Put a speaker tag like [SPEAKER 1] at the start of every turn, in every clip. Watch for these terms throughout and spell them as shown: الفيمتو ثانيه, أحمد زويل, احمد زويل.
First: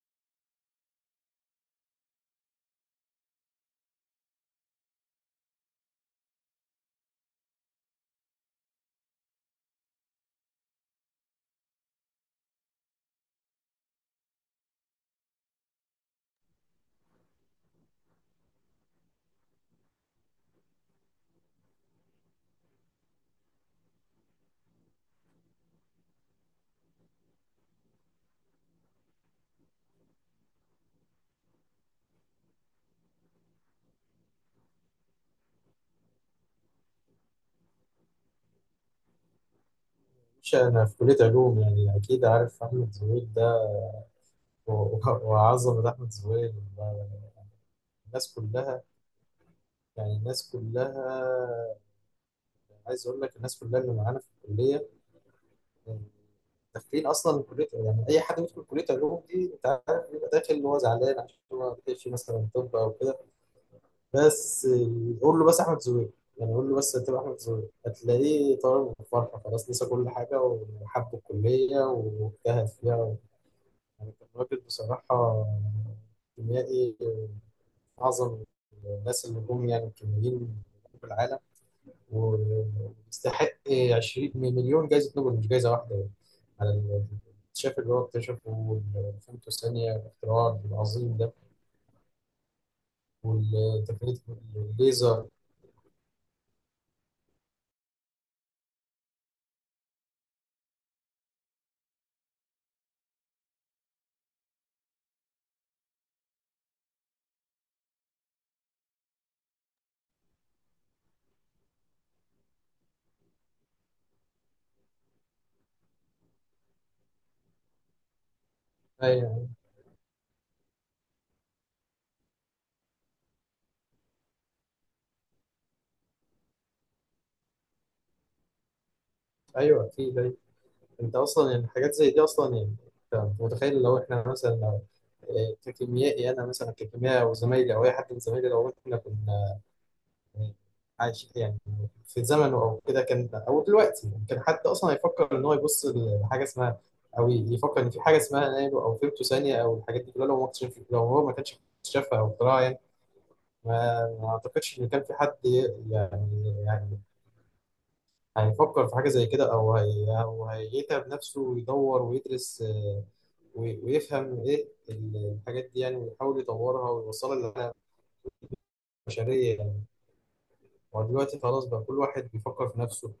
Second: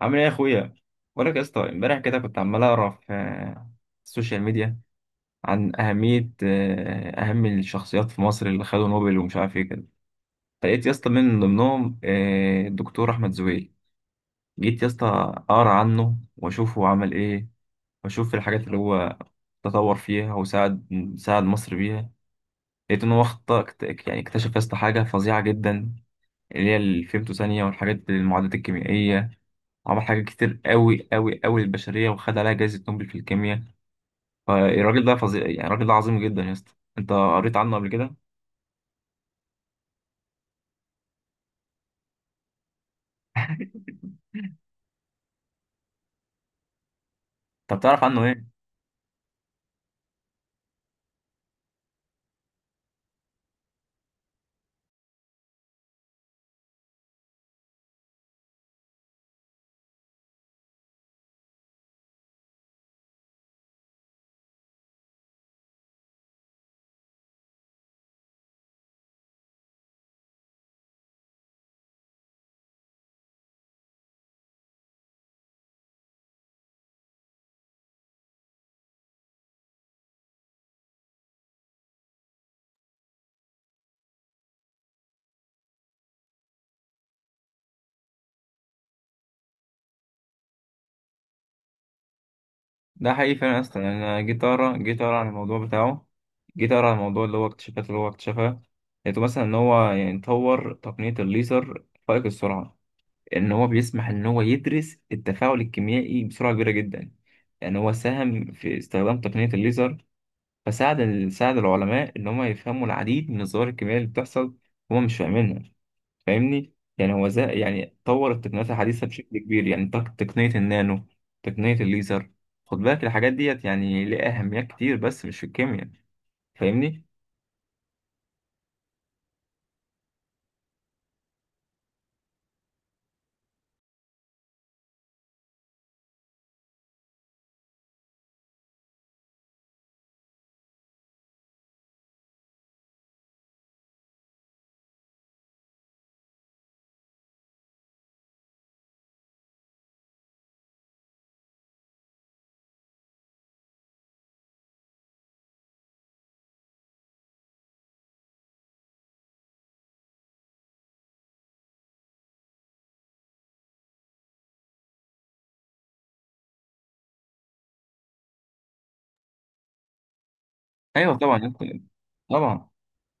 [SPEAKER 1] عامل ايه يا اخويا؟ بقولك يا اسطى، امبارح كده كنت عمال اقرا في السوشيال ميديا عن اهميه اهم الشخصيات في مصر اللي خدوا نوبل ومش عارف ايه كده. فلقيت يا اسطى من ضمنهم الدكتور احمد زويل. جيت يا اسطى اقرا عنه واشوف هو عمل ايه، واشوف الحاجات اللي هو تطور فيها وساعد ساعد مصر بيها. لقيت ان هو اخطا يعني اكتشف يا اسطى حاجه فظيعه جدا، اللي هي الفيمتو ثانيه، والحاجات المعادلات الكيميائيه. عمل حاجات كتير قوي قوي قوي للبشرية، وخد عليها جائزة نوبل في الكيمياء. فالراجل ده فظيع، يعني الراجل ده عظيم جدا يا اسطى. انت قريت عنه قبل كده؟
[SPEAKER 2] مش أنا في كلية علوم، يعني أكيد عارف أحمد زويل ده. و- و- وعظمة أحمد زويل
[SPEAKER 1] طب تعرف عنه
[SPEAKER 2] الناس
[SPEAKER 1] ايه؟
[SPEAKER 2] كلها. يعني الناس كلها، عايز أقول لك الناس كلها اللي معانا في الكلية، يعني داخلين أصلا من كلية، يعني أي حد بيدخل كلية علوم دي أنت عارف بيبقى داخل اللي هو زعلان عشان هو ما بيحبش مثلا طب أو كده. بس قول له بس أحمد زويل، يعني قول له بس هتبقى أحمد زويل هتلاقيه طالع من الفرحة خلاص نسى كل حاجة وحب الكلية واجتهد فيها. يعني كان راجل بصراحة كيميائي أعظم الناس اللي جم، يعني الكيميائيين في العالم، ويستحق 20 مليون جايزة نوبل مش جايزة واحدة، يعني على الاكتشاف اللي هو اكتشفه والفيمتو الثانية الاختراع العظيم ده
[SPEAKER 1] ده حقيقي فعلا يا اسطى، يعني
[SPEAKER 2] والتقنية
[SPEAKER 1] انا جيت اقرا
[SPEAKER 2] الليزر.
[SPEAKER 1] عن الموضوع بتاعه. جيت اقرا عن الموضوع اللي هو اكتشفها. لقيته مثلا ان هو يعني طور تقنية الليزر فائق السرعة، ان هو بيسمح ان هو يدرس التفاعل الكيميائي بسرعة كبيرة جدا. يعني هو ساهم في استخدام تقنية الليزر، فساعد ساعد العلماء إن هم يفهموا العديد من الظواهر الكيميائية اللي بتحصل هم مش فاهمينها. فاهمني؟ يعني هو زي يعني طور التقنيات الحديثة بشكل
[SPEAKER 2] أيوه
[SPEAKER 1] كبير، يعني تقنية النانو، تقنية الليزر. خد بالك الحاجات ديت يعني ليها أهميات كتير، بس مش في الكيمياء. فاهمني؟
[SPEAKER 2] أيوه أكيد أيوه. أنت أصلا يعني حاجات زي دي أصلا يعني، أنت متخيل لو إحنا مثلا ككيميائي أنا مثلا ككيميائي أو زمايلي أو أي حد من زمايلي لو إحنا كنا يعني عايش يعني في زمنه او كده، كان او دلوقتي يعني كان حد اصلا هيفكر ان هو يبص لحاجه اسمها او يفكر ان في حاجه اسمها نانو او فيمتو ثانيه او الحاجات دي كلها؟ لو ما اكتشف، لو هو ما كانش اكتشفها او اختراعها يعني، ما ما اعتقدش ان كان في حد يعني هيفكر في حاجه زي كده او هي او هيتعب نفسه ويدور ويدرس وي- ويفهم ايه الحاجات دي يعني، ويحاول يطورها ويوصلها للبشريه يعني.
[SPEAKER 1] أيوه، طبعا
[SPEAKER 2] ودلوقتي خلاص بقى
[SPEAKER 1] ممكن.
[SPEAKER 2] كل واحد بيفكر
[SPEAKER 1] طبعا،
[SPEAKER 2] في نفسه.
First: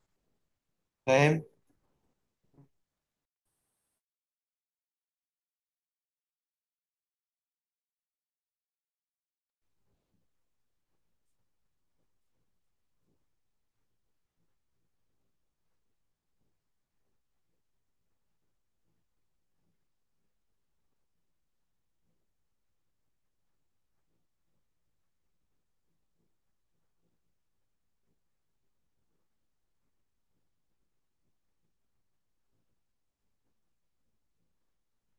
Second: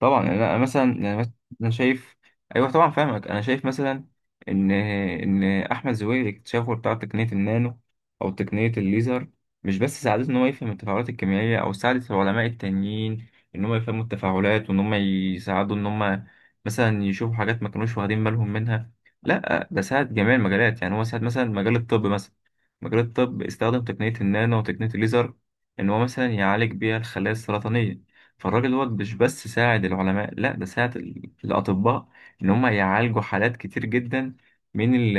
[SPEAKER 1] طبعا، يعني انا مثلا يعني
[SPEAKER 2] فاهم؟
[SPEAKER 1] انا شايف. ايوه طبعا فاهمك. انا شايف مثلا ان احمد زويل اكتشافه بتاع تقنيه النانو او تقنيه الليزر مش بس ساعدته ان هو يفهم التفاعلات الكيميائيه، او ساعدت العلماء التانيين ان هم يفهموا التفاعلات، وان هم يساعدوا ان هم مثلا يشوفوا حاجات ما كانوش واخدين بالهم منها. لا، ده ساعد جميع المجالات. يعني هو ساعد مثلا مجال الطب، مثلا مجال الطب استخدم تقنيه النانو وتقنيه الليزر ان هو مثلا يعالج بيها الخلايا السرطانيه. فالراجل دوت مش بس ساعد العلماء، لا ده ساعد الأطباء إن هم يعالجوا حالات كتير جدا من ال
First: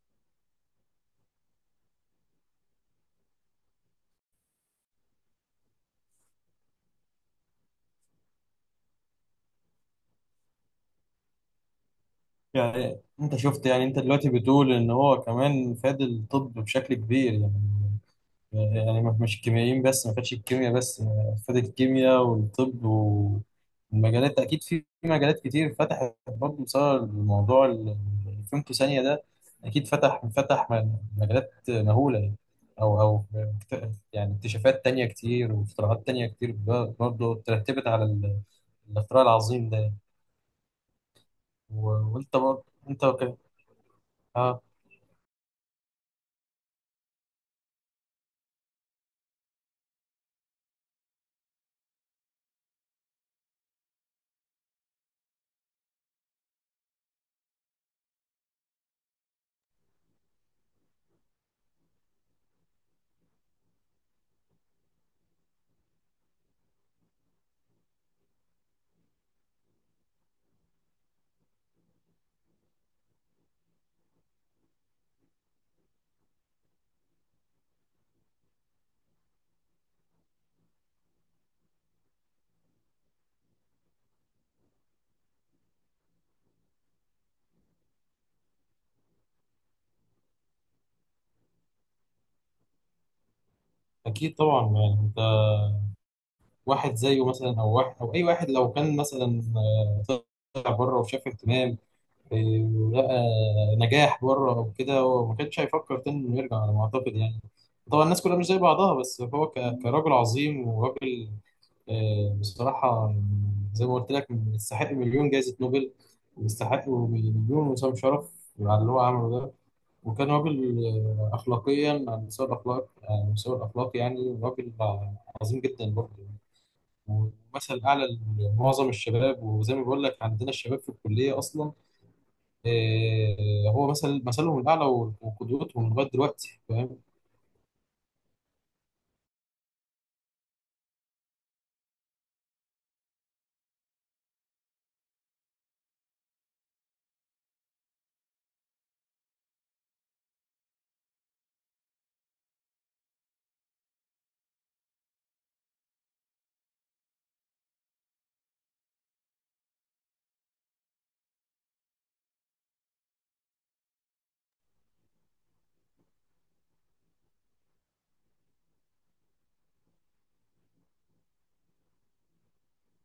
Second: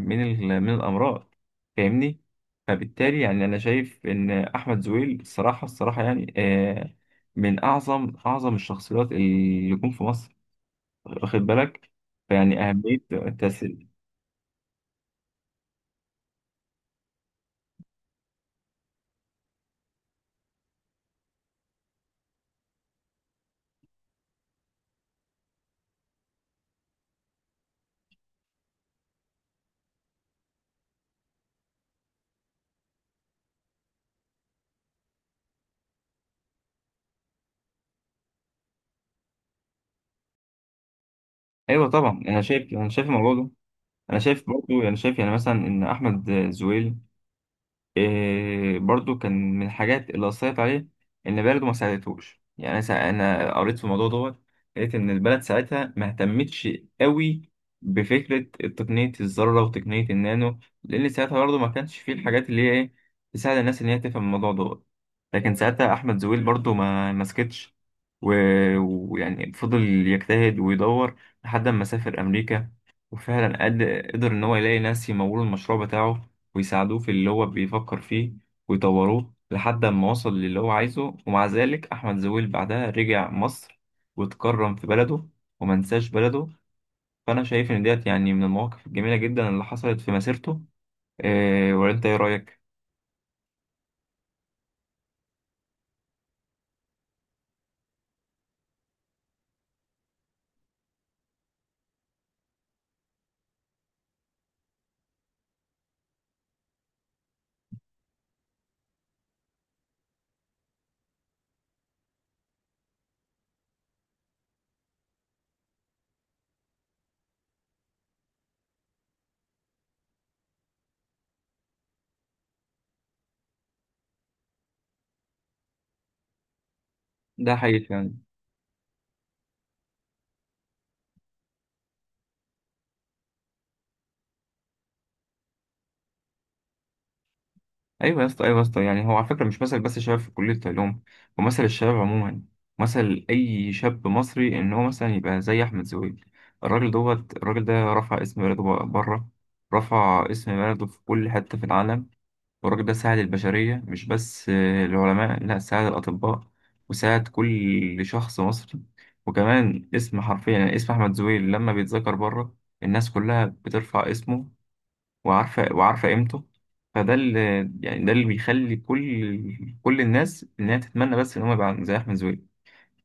[SPEAKER 1] من الأمراض. فاهمني؟ فبالتالي يعني أنا شايف إن أحمد زويل، الصراحة الصراحة يعني، من أعظم أعظم الشخصيات اللي جم في مصر. واخد بالك؟ فيعني أهمية
[SPEAKER 2] يعني انت شفت يعني
[SPEAKER 1] التأثير.
[SPEAKER 2] انت دلوقتي بتقول ان هو كمان فاد الطب بشكل كبير يعني، يعني مش كيميائيين بس، ما فادش الكيمياء بس، فاد الكيمياء والطب والمجالات، اكيد في مجالات كتير فتحت برضه بسبب الموضوع اللي فهمته ثانية ده. اكيد فتح مجالات مهولة يعني، او او يعني اكتشافات تانية كتير واختراعات تانية كتير برضه ترتبت على الاختراع العظيم ده.
[SPEAKER 1] أيوه
[SPEAKER 2] و-
[SPEAKER 1] طبعا،
[SPEAKER 2] وانت
[SPEAKER 1] أنا
[SPEAKER 2] برضه
[SPEAKER 1] شايف أنا شايف الموضوع ده. أنا شايف برضه، أنا شايف يعني مثلا إن أحمد زويل إيه برضو كان من الحاجات اللي أثرت عليه إن بلده ما ساعدتهوش. يعني أنا أنا قريت في الموضوع دوت، لقيت إن البلد ساعتها ما اهتمتش قوي بفكرة تقنية الذرة وتقنية النانو، لأن ساعتها برضو ما كانش فيه الحاجات اللي هي إيه تساعد الناس إن هي تفهم الموضوع دوت. لكن ساعتها أحمد زويل برضو ما مسكتش، و- ويعني فضل يجتهد ويدور لحد ما سافر أمريكا، وفعلا قدر إن هو يلاقي ناس يمولوا المشروع بتاعه ويساعدوه في اللي هو بيفكر فيه ويطوروه لحد ما وصل للي هو عايزه. ومع ذلك أحمد زويل بعدها رجع مصر واتكرم في بلده ومنساش بلده. فأنا شايف إن ديت يعني من المواقف الجميلة جدا اللي حصلت في مسيرته. إيه، ولا أنت إيه رأيك؟
[SPEAKER 2] اكيد طبعا، يعني انت واحد زيه مثلا او واحد او اي واحد لو كان مثلا طلع بره وشاف اهتمام آه، ولقى نجاح بره او كده، هو ما كانش هيفكر تاني انه يرجع على ما اعتقد يعني. طبعا الناس كلها مش زي بعضها، بس هو كراجل عظيم وراجل بصراحه زي ما قلت لك يستحق مليون جائزه نوبل، ويستحق مليون وسام شرف على اللي هو عمله ده. وكان راجل أخلاقيا، على مستوى الأخلاق، على مستوى الأخلاق يعني راجل عظيم جدا برضه يعني.
[SPEAKER 1] ده
[SPEAKER 2] ومثل
[SPEAKER 1] حقيقي
[SPEAKER 2] أعلى
[SPEAKER 1] يعني.
[SPEAKER 2] لمعظم الشباب، وزي ما بقول لك عندنا الشباب في الكلية أصلا هو مثل مثلهم الأعلى وقدوتهم لغاية دلوقتي. فاهم؟
[SPEAKER 1] ايوه يا اسطى، ايوه يا اسطى، يعني هو على فكره مش مثل بس الشباب في كليه العلوم، ومثل الشباب عموما، مثل اي شاب مصري ان هو مثلا يبقى زي احمد زويل. الراجل ده رفع اسم بلده بره، رفع اسم بلده في كل حته في العالم. والراجل ده ساعد البشريه مش بس العلماء، لا ساعد الاطباء وساعد كل شخص مصري. وكمان اسم، حرفيا يعني اسم احمد زويل لما بيتذكر بره، الناس كلها بترفع اسمه، وعارفة قيمته. فده اللي يعني ده اللي بيخلي كل الناس إنها تتمنى بس إن هم يبقى زي أحمد زويل.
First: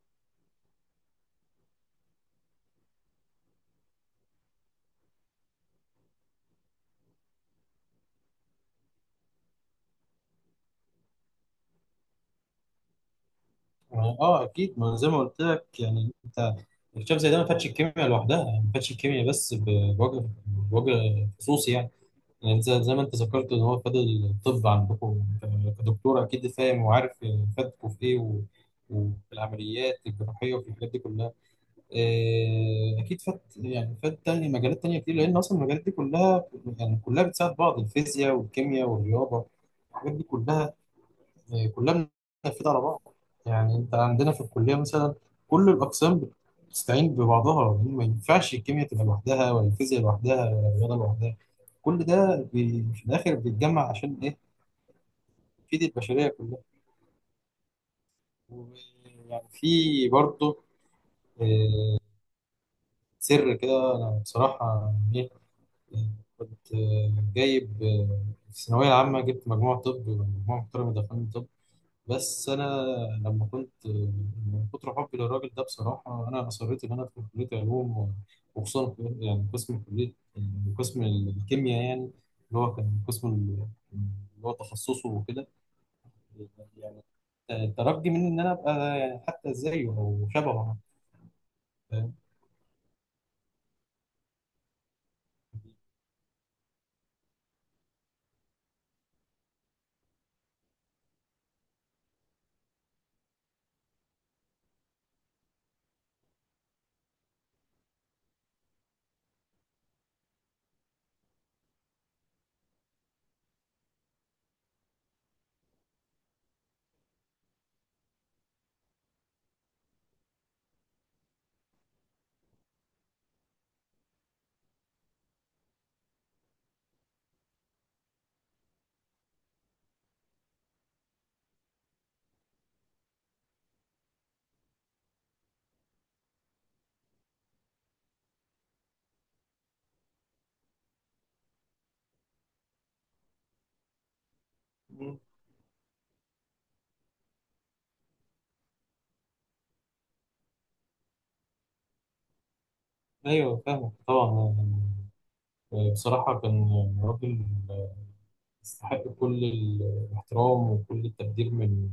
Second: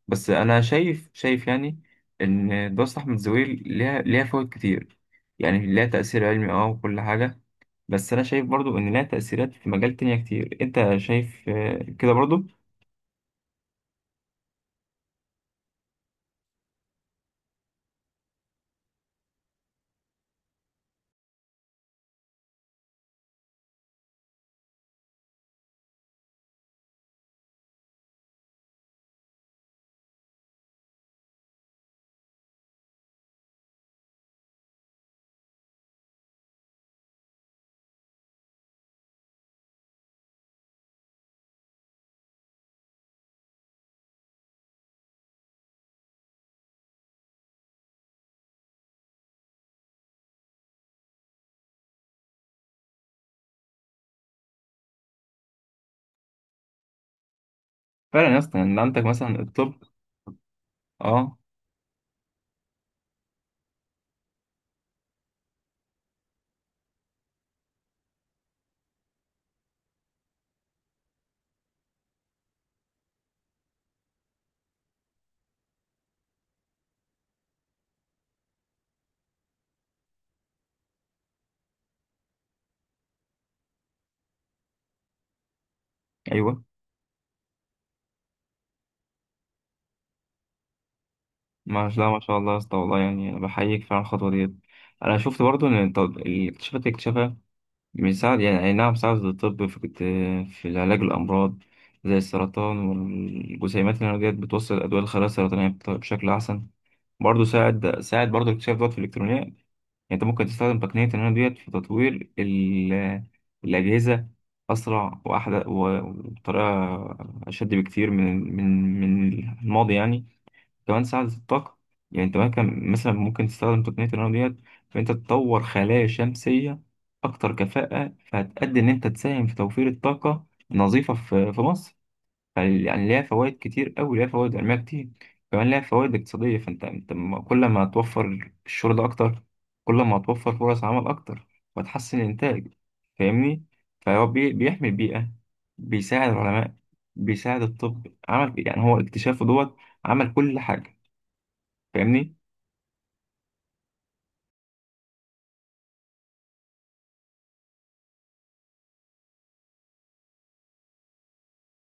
[SPEAKER 1] بس أنا شايف يعني إن دراسة أحمد زويل ليها فوائد كتير، يعني ليها تأثير علمي وكل حاجة. بس أنا شايف برضو إن ليها تأثيرات في مجال تانية كتير. أنت شايف كده برضو؟
[SPEAKER 2] آه أكيد. ما زي ما قلت لك يعني أنت الشاب زي ده ما فاتش الكيمياء لوحدها، ما فاتش الكيمياء بس، بوجه خصوصي يعني. يعني زي ما انت ذكرت ان هو خد الطب عندكم، يعني انت كدكتور اكيد فاهم وعارف فادكم في ايه و... وفي العمليات الجراحيه وفي الحاجات دي كلها. إيه، اكيد فات يعني فات تاني مجالات تانيه كتير، لان اصلا المجالات دي كلها يعني كلها بتساعد بعض، الفيزياء والكيمياء والرياضه الحاجات دي كلها يعني كلها بننفذها على بعض. يعني انت عندنا في الكليه مثلا كل الاقسام بتستعين ببعضها، ما ينفعش الكيمياء تبقى لوحدها ولا الفيزياء لوحدها ولا الرياضه لوحدها. كل ده في الاخر بيتجمع عشان ايه؟ تفيد البشريه كلها.
[SPEAKER 1] فعلا يا اسطى، إن عندك مثلا
[SPEAKER 2] ويعني
[SPEAKER 1] الطب.
[SPEAKER 2] في برضه
[SPEAKER 1] أه.
[SPEAKER 2] آه، سر كده، انا بصراحه ايه، آه، كنت جايب في الثانويه العامه جبت مجموع طب، مجموع محترم دخلني طب، بس انا لما كنت من كتر حبي للراجل ده بصراحه انا اصريت ان انا ادخل كليه علوم وخصوصا يعني قسم كليه يعني قسم الكيمياء يعني، اللي هو كان قسم اللي هو تخصصه وكده.
[SPEAKER 1] أيوه،
[SPEAKER 2] يعني ترجي مني ان انا ابقى يعني حتى زيه او شبهه حتى،
[SPEAKER 1] ما لا
[SPEAKER 2] فاهم؟
[SPEAKER 1] ما شاء الله يا اسطى، والله يعني أنا بحييك فعلا على الخطوة ديت. أنا شفت برضو إن الاكتشافات اللي اكتشفها بيساعد، يعني أي نعم ساعد الطب في العلاج الأمراض زي السرطان، والجسيمات النووية ديت بتوصل الأدوية للخلايا السرطانية بشكل أحسن. برضه ساعد برضه اكتشاف دوت في الإلكترونيات. يعني أنت ممكن تستخدم تقنية النانو ديت في تطوير الأجهزة، أسرع وأحدث وبطريقة أشد بكتير من الماضي يعني. كمان ساعة الطاقة، يعني أنت ممكن مثلا ممكن تستخدم تقنية النانو ديت في أنت تطور خلايا شمسية أكتر كفاءة، فهتأدي إن أنت تساهم في توفير الطاقة النظيفة في مصر. يعني ليها فوائد كتير أوي، ليها فوائد علمية كتير، كمان ليها فوائد اقتصادية. فأنت كل ما هتوفر الشغل ده أكتر، كل ما هتوفر فرص عمل أكتر وتحسن الإنتاج. فاهمني؟ فهو بيحمي
[SPEAKER 2] مم.
[SPEAKER 1] البيئة، بيساعد العلماء، بيساعد الطب. عمل يعني هو اكتشافه دوت عمل كل حاجة. فاهمني؟
[SPEAKER 2] ايوه فاهمك طبعا يعني، بصراحة كان راجل يستحق كل الاحترام وكل التقدير من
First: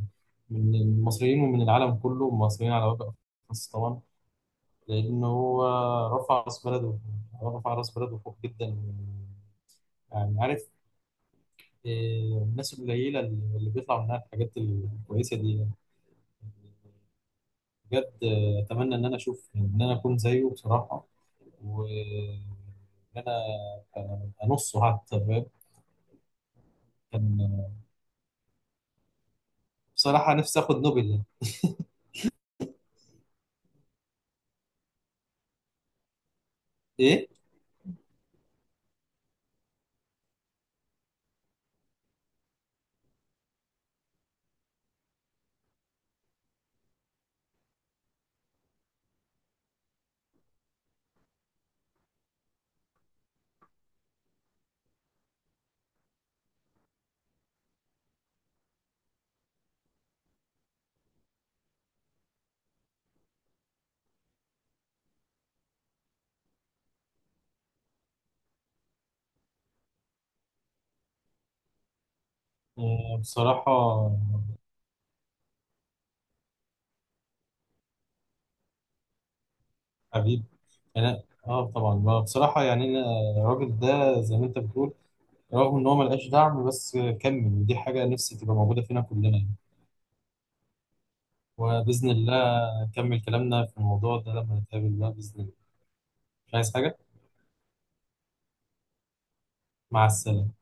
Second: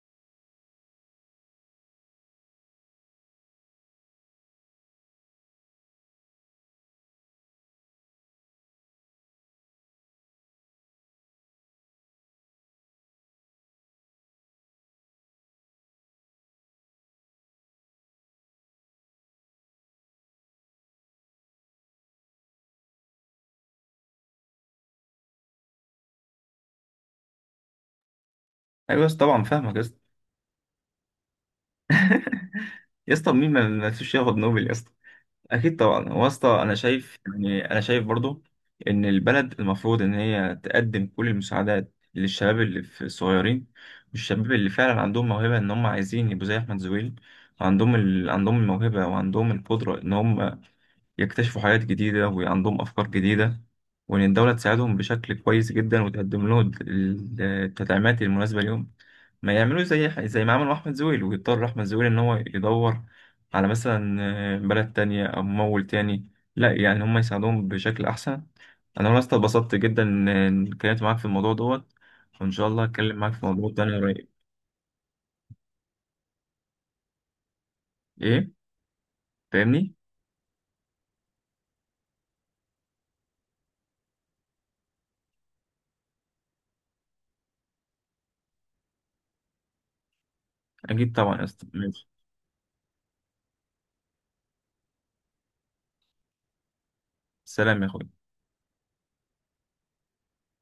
[SPEAKER 2] من المصريين ومن العالم كله، المصريين على وجه الخاص طبعا، لأن هو رفع رأس بلده، رفع رأس بلده فوق جدا. يعني عارف آه، الناس القليلة اللي بيطلع منها الحاجات الكويسة دي يعني. بجد أتمنى إن أنا أشوف إن أنا أكون زيه بصراحة، وإن أنا أنصه حتى، فاهم؟ كان
[SPEAKER 1] ايوه يا اسطى، طبعا فاهمك يا اسطى.
[SPEAKER 2] بصراحة نفسي آخد نوبل.
[SPEAKER 1] يا اسطى، مين ما نفسوش ياخد نوبل يا اسطى؟ اكيد طبعا. هو يا اسطى، انا شايف
[SPEAKER 2] ايه
[SPEAKER 1] يعني انا شايف برضو ان البلد المفروض ان هي تقدم كل المساعدات للشباب اللي في الصغيرين، والشباب اللي فعلا عندهم موهبه ان هم عايزين يبقوا زي احمد زويل، وعندهم عندهم الموهبه، وعندهم القدره ان هم يكتشفوا حاجات جديدة، وعندهم أفكار جديدة. وإن الدولة تساعدهم بشكل كويس جدا، وتقدم لهم التدعيمات المناسبة ليهم. ما يعملوش زي ما عملوا أحمد زويل، ويضطر أحمد زويل إن هو يدور على مثلا بلد تانية أو ممول تاني. لا، يعني هم يساعدوهم بشكل أحسن. أنا والله أصلا اتبسطت جدا إن اتكلمت معاك في الموضوع دوت، وإن شاء الله أتكلم معاك في
[SPEAKER 2] بصراحة
[SPEAKER 1] موضوع تاني قريب. إيه؟ فاهمني؟
[SPEAKER 2] حبيب، أنا آه طبعا ما بصراحة يعني أنا الراجل ده زي ما أنت بتقول رغم إن هو ملقاش دعم بس كمل، ودي حاجة نفسي تبقى موجودة فينا كلنا يعني.
[SPEAKER 1] أكيد طبعا يا أسطى، ماشي.
[SPEAKER 2] وبإذن الله نكمل كلامنا في الموضوع ده لما نتقابل بقى بإذن الله. مش عايز حاجة.
[SPEAKER 1] سلام يا أخوي.
[SPEAKER 2] مع السلامة.